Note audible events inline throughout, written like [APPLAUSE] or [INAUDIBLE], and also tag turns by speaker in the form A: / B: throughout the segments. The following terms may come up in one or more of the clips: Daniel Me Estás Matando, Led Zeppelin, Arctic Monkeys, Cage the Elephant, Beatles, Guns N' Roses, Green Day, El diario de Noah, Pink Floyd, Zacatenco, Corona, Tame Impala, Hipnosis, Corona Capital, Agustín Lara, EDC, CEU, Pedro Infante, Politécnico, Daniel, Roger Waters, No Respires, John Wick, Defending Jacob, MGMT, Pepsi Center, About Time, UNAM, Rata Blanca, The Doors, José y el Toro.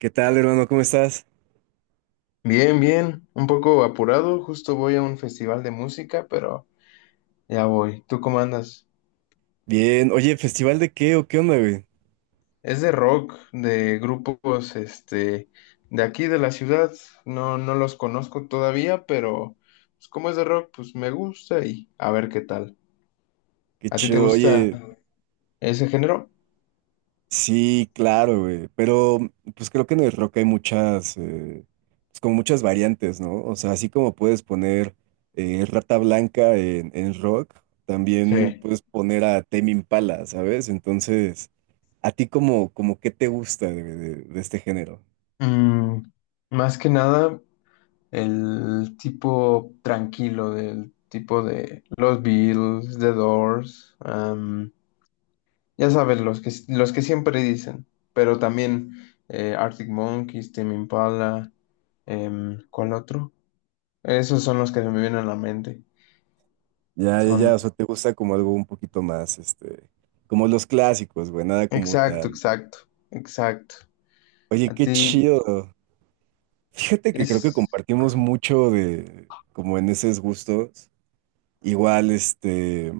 A: ¿Qué tal, hermano? ¿Cómo estás?
B: Bien, bien, un poco apurado, justo voy a un festival de música, pero ya voy. ¿Tú cómo andas?
A: Bien. Oye, ¿festival de qué o qué onda, güey?
B: Es de rock, de grupos, de aquí de la ciudad. No, no los conozco todavía, pero pues, como es de rock, pues me gusta y a ver qué tal.
A: Qué
B: ¿A ti te
A: chido.
B: gusta
A: Oye,
B: ese género?
A: sí, claro, güey. Pero, pues creo que en el rock hay muchas, pues como muchas variantes, ¿no? O sea, así como puedes poner Rata Blanca en, rock, también
B: Sí.
A: puedes poner a Tame Impala, ¿sabes? Entonces, ¿a ti como qué te gusta de este género?
B: Mm, más que nada, el tipo tranquilo, del tipo de los Beatles, The Doors, ya sabes, los que siempre dicen, pero también Arctic Monkeys, Tame Impala, ¿cuál otro? Esos son los que se me vienen a la mente.
A: Ya, ya, ya.
B: Son,
A: O sea, ¿te gusta como algo un poquito más, como los clásicos, güey? Nada como
B: exacto,
A: tal.
B: exacto, exacto.
A: Oye,
B: A
A: qué
B: ti
A: chido. Fíjate que creo que
B: es,
A: compartimos mucho de, como en esos gustos. Igual,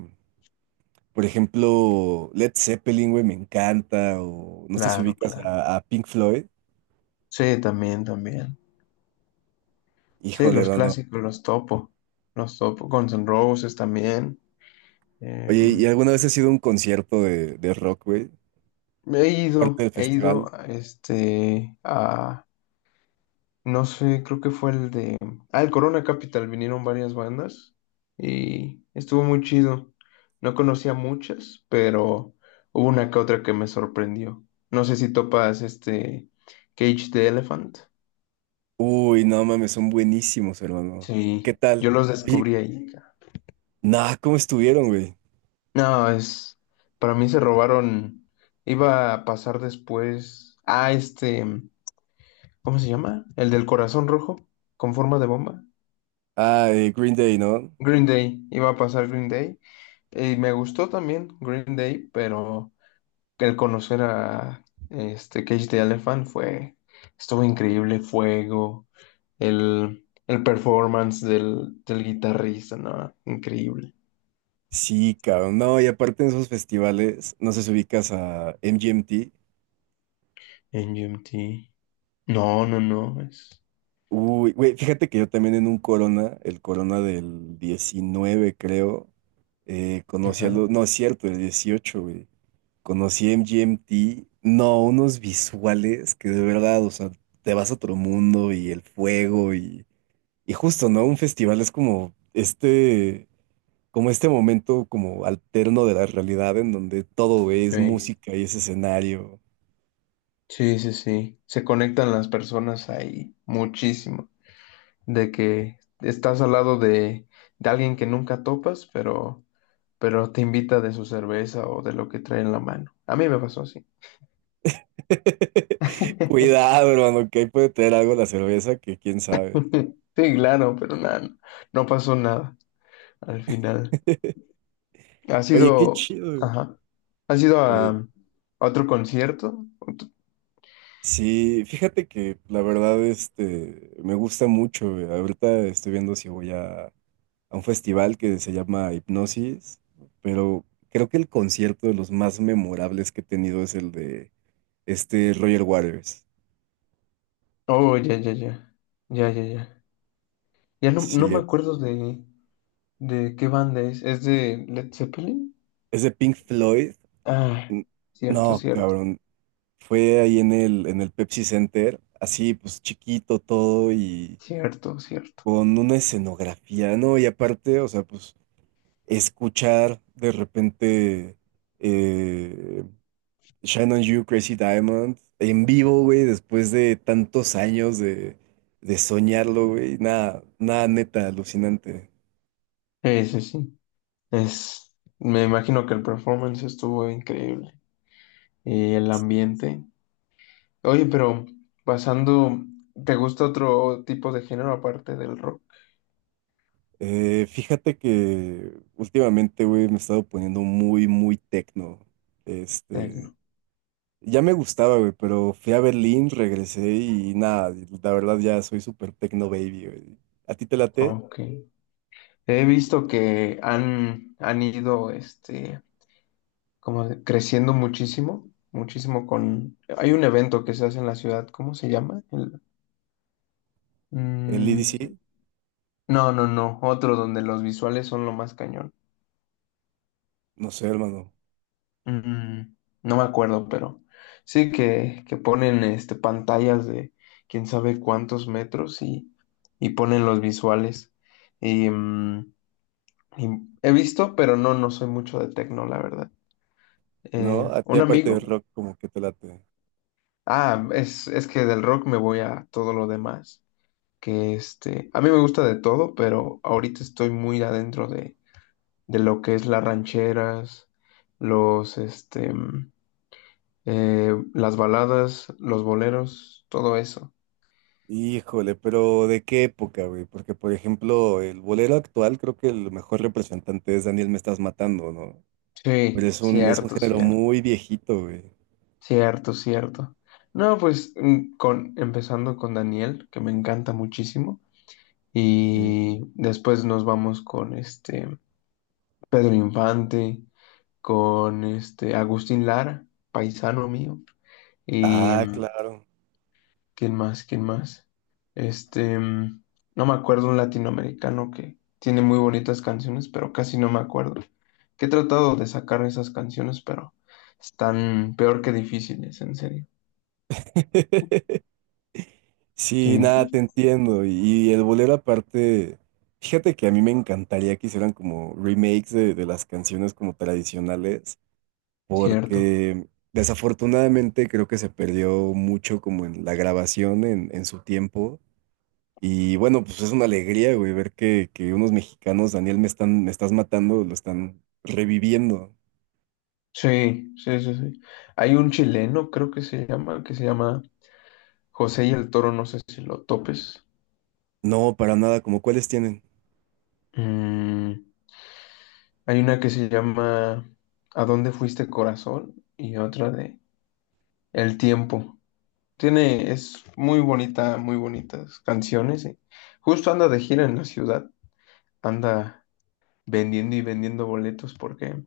A: por ejemplo, Led Zeppelin, güey, me encanta. O no sé si
B: claro,
A: ubicas
B: claro.
A: a, Pink Floyd.
B: Sí, también, también. Sí,
A: Híjole,
B: los
A: no, no.
B: clásicos, los topo, los topo. Guns N' Roses también.
A: Oye, ¿y
B: em,
A: alguna vez has ido a un concierto de rock, güey?
B: he ido,
A: Aparte del
B: he ido,
A: festival.
B: este, a, no sé, creo que fue el de. Ah, el Corona Capital, vinieron varias bandas y estuvo muy chido. No conocía muchas, pero hubo una que otra que me sorprendió. No sé si topas este Cage the Elephant.
A: Uy, no mames, son buenísimos, hermano. ¿Qué
B: Sí,
A: tal?
B: yo los
A: Oye,
B: descubrí ahí.
A: nah, ¿cómo estuvieron, güey?
B: No, es. Para mí se robaron. Iba a pasar después a este. ¿Cómo se llama? El del corazón rojo con forma de bomba.
A: Ah, Green Day, ¿no?
B: Green Day. Iba a pasar Green Day. Y me gustó también Green Day, pero el conocer a este Cage the Elephant fue, estuvo increíble, fuego, el performance del guitarrista, ¿no? Increíble.
A: Sí, cabrón. No, y aparte en esos festivales, no sé si ubicas a MGMT.
B: MGMT. No, no, no, es.
A: Uy, güey, fíjate que yo también en un Corona, el Corona del 19, creo, conocí a
B: Ajá.
A: los. No, es cierto, el 18, güey. Conocí a MGMT. No, unos visuales que de verdad, o sea, te vas a otro mundo y el fuego y. Y justo, ¿no? Un festival es como este. Como este momento como alterno de la realidad en donde todo, güey, es
B: Sí.
A: música y es escenario.
B: Sí, sí, sí. Se conectan las personas ahí muchísimo. De que estás al lado de alguien que nunca topas, pero te invita de su cerveza o de lo que trae en la mano. A mí me pasó así.
A: [LAUGHS]
B: [LAUGHS]
A: Cuidado, hermano, que ahí puede tener algo la cerveza que quién sabe.
B: Sí, claro, pero nada, no pasó nada al final. ¿Has
A: Oye, qué
B: ido,
A: chido, güey.
B: ajá, has ido a,
A: eh,
B: a otro concierto?
A: sí, fíjate que la verdad, me gusta mucho. Ahorita estoy viendo si voy a, un festival que se llama Hipnosis, pero creo que el concierto de los más memorables que he tenido es el de Roger Waters.
B: Oh, ya, ya, ya, ya, ya, ya. Ya no
A: Sí,
B: me acuerdo de qué banda es. ¿Es de Led Zeppelin?
A: es de Pink Floyd.
B: Ah,
A: N-
B: cierto,
A: No,
B: cierto,
A: cabrón. Fue ahí en el, Pepsi Center, así pues chiquito todo y
B: cierto, cierto.
A: con una escenografía, ¿no? Y aparte, o sea, pues escuchar de repente eh, Shine on You, Crazy Diamond en vivo, güey, después de tantos años de soñarlo, güey, nada, nada neta, alucinante.
B: Ese sí, sí. es, me imagino que el performance estuvo increíble y el ambiente. Oye, pero pasando, ¿te gusta otro tipo de género aparte del rock?
A: Fíjate que últimamente, güey, me he estado poniendo muy, muy tecno. Este.
B: Tecno.
A: Ya me gustaba, güey, pero fui a Berlín, regresé y nada, y la verdad ya soy súper techno baby, güey. ¿A ti te late
B: OK. He visto que han ido como creciendo muchísimo, muchísimo con. Hay un evento que se hace en la ciudad, ¿cómo se llama?
A: el
B: Mm,
A: EDC?
B: no, no, no, otro donde los visuales son lo más cañón.
A: No sé, hermano.
B: Mm, no me acuerdo, pero sí que ponen pantallas de quién sabe cuántos metros y, ponen los visuales. Y, mm, y he visto, pero no soy mucho de tecno, la verdad.
A: ¿No? A ti
B: Un
A: aparte de
B: amigo,
A: rock como que te late.
B: ah, es que del rock me voy a todo lo demás, que a mí me gusta de todo, pero ahorita estoy muy adentro de lo que es las rancheras, los, este... mm, las baladas, los boleros, todo eso.
A: Híjole, pero ¿de qué época, güey? Porque, por ejemplo, el bolero actual creo que el mejor representante es Daniel Me Estás Matando, ¿no? Pero
B: Sí,
A: es un,
B: cierto,
A: género
B: cierto,
A: muy viejito, güey.
B: cierto, cierto. No, pues empezando con Daniel, que me encanta muchísimo,
A: Ujú.
B: y después nos vamos con este Pedro Infante, con este Agustín Lara, paisano mío, y
A: Ah, claro.
B: ¿quién más? ¿Quién más? Este, mm, no me acuerdo un latinoamericano que tiene muy bonitas canciones, pero casi no me acuerdo. Que he tratado de sacar esas canciones, pero están peor que difíciles, en serio.
A: [LAUGHS] Sí,
B: Sí,
A: nada, te
B: sí.
A: entiendo. Y el bolero aparte, fíjate que a mí me encantaría que hicieran como remakes de, las canciones como tradicionales,
B: Cierto.
A: porque desafortunadamente creo que se perdió mucho como en la grabación en, su tiempo. Y bueno, pues es una alegría, güey, ver que unos mexicanos, Daniel, me están, me estás matando, lo están reviviendo.
B: Sí, sí, sí, sí. Hay un chileno, creo que se llama, José y el Toro, no sé si lo topes.
A: No, para nada, como cuáles tienen.
B: Mm, hay una que se llama ¿A dónde fuiste, corazón? Y otra de El tiempo. Es muy bonita, muy bonitas canciones. Justo anda de gira en la ciudad, anda vendiendo y vendiendo boletos porque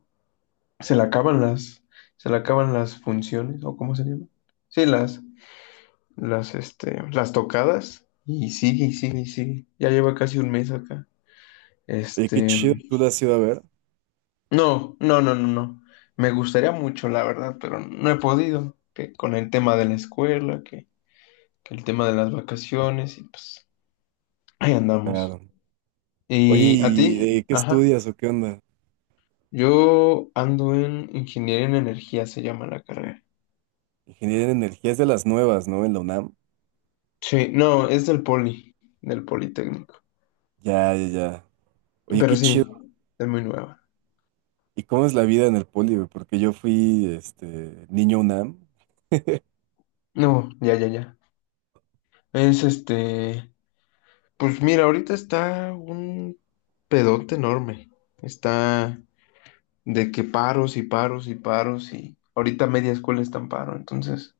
B: se le acaban se le acaban las funciones, o cómo se llama. Sí, las tocadas, y sigue, y sigue, y sigue. Ya lleva casi un mes acá.
A: Oye, qué
B: Este,
A: chido, tú lo has ido a ver.
B: no, no, no, no, no. Me gustaría mucho, la verdad, pero no he podido. Que con el tema de la escuela, que el tema de las vacaciones, y pues ahí andamos.
A: Claro. Oye,
B: ¿Y a
A: ¿y
B: ti?
A: qué
B: Ajá.
A: estudias o qué onda?
B: Yo ando en ingeniería en energía, se llama la carrera.
A: Ingeniería en energías de las nuevas, ¿no? En la UNAM.
B: Sí, no, es del poli, del Politécnico.
A: Ya, ya, ya. Oye,
B: Pero
A: qué chido.
B: sí, es muy nueva.
A: ¿Y cómo es la vida en el poli, güey? Porque yo fui, niño UNAM.
B: No, ya, ya, ya. Es este, pues mira, ahorita está un pedote enorme. Está de que paros y paros y paros y ahorita media escuela está en paro. Entonces,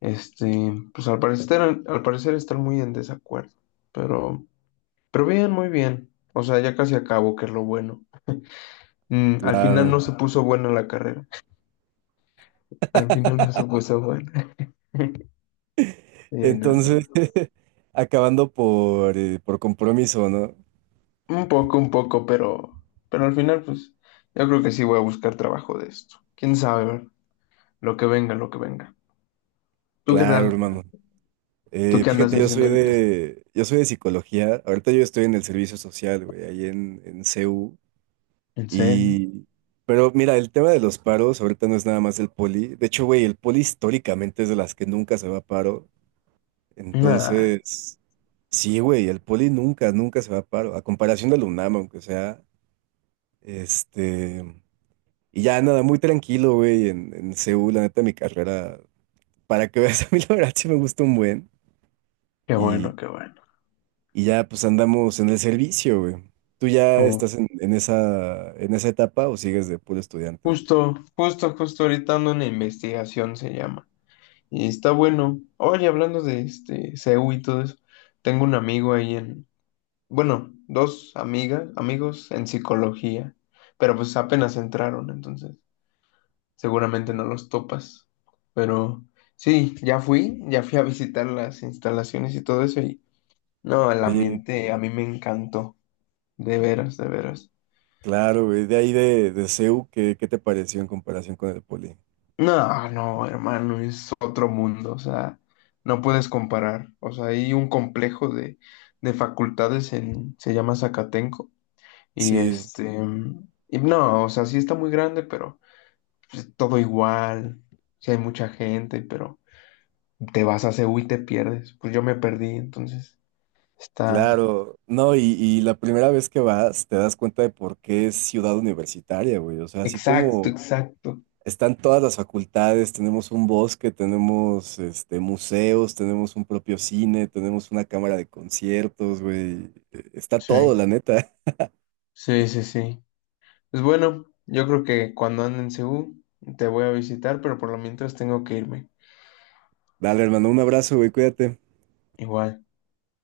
B: este, pues al parecer están muy en desacuerdo. Pero Pero bien, muy bien. O sea, ya casi acabo, que es lo bueno. Al final
A: Claro.
B: no se puso buena la carrera. [LAUGHS] Al final no se puso buena. [LAUGHS] No, no.
A: Entonces,
B: No.
A: [LAUGHS] acabando por compromiso, ¿no?
B: Un poco, pero al final, pues, yo creo que sí voy a buscar trabajo de esto. Quién sabe, ¿verdad? Lo que venga, lo que venga. ¿Tú qué tal?
A: Claro, hermano.
B: ¿Tú
A: Eh,
B: qué andas
A: fíjate, yo
B: haciendo
A: soy
B: ahorita?
A: de, yo soy de psicología. Ahorita yo estoy en el servicio social, güey, ahí en, CU.
B: ¿En serio?
A: Y, pero mira, el tema de los paros ahorita no es nada más el poli. De hecho, güey, el poli históricamente es de las que nunca se va a paro.
B: Nah,
A: Entonces, sí, güey, el poli nunca, nunca se va a paro, a comparación del UNAM, aunque sea, este, y ya nada, muy tranquilo, güey, en, Seúl, la neta, mi carrera, para que veas, [LAUGHS] a mí la verdad sí me gusta un buen,
B: qué
A: y,
B: bueno, qué bueno.
A: y ya, pues, andamos en el servicio, güey. ¿Tú ya
B: Oh,
A: estás en esa etapa o sigues de puro estudiante?
B: justo, justo, justo ahorita ando en investigación, se llama. Y está bueno. Oye, hablando de este CEU y todo eso, tengo un amigo ahí en, bueno, dos amigas, amigos en psicología, pero pues apenas entraron, entonces seguramente
A: Oye,
B: no los topas. Pero sí, ya fui a visitar las instalaciones y todo eso y no, el ambiente a mí me encantó, de veras, de veras.
A: claro, güey, de ahí de CEU, ¿qué te pareció en comparación con el poli?
B: No, no, hermano, es otro mundo, o sea, no puedes comparar. O sea, hay un complejo de facultades en, se llama Zacatenco, y
A: Sí,
B: este, y no, o sea, sí está muy grande, pero pues, todo igual, sí hay mucha gente, pero te vas a Ceú y te pierdes. Pues yo me perdí, entonces está
A: claro. No, y la primera vez que vas te das cuenta de por qué es ciudad universitaria, güey. O sea, así
B: exacto,
A: como
B: exacto.
A: están todas las facultades, tenemos un bosque, tenemos museos, tenemos un propio cine, tenemos una cámara de conciertos, güey. Está todo, la
B: Sí,
A: neta.
B: sí, sí, sí. Pues bueno, yo creo que cuando ande en Ceú te voy a visitar, pero por lo mientras tengo que irme.
A: [LAUGHS] Dale, hermano, un abrazo, güey, cuídate.
B: Igual.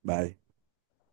A: Bye.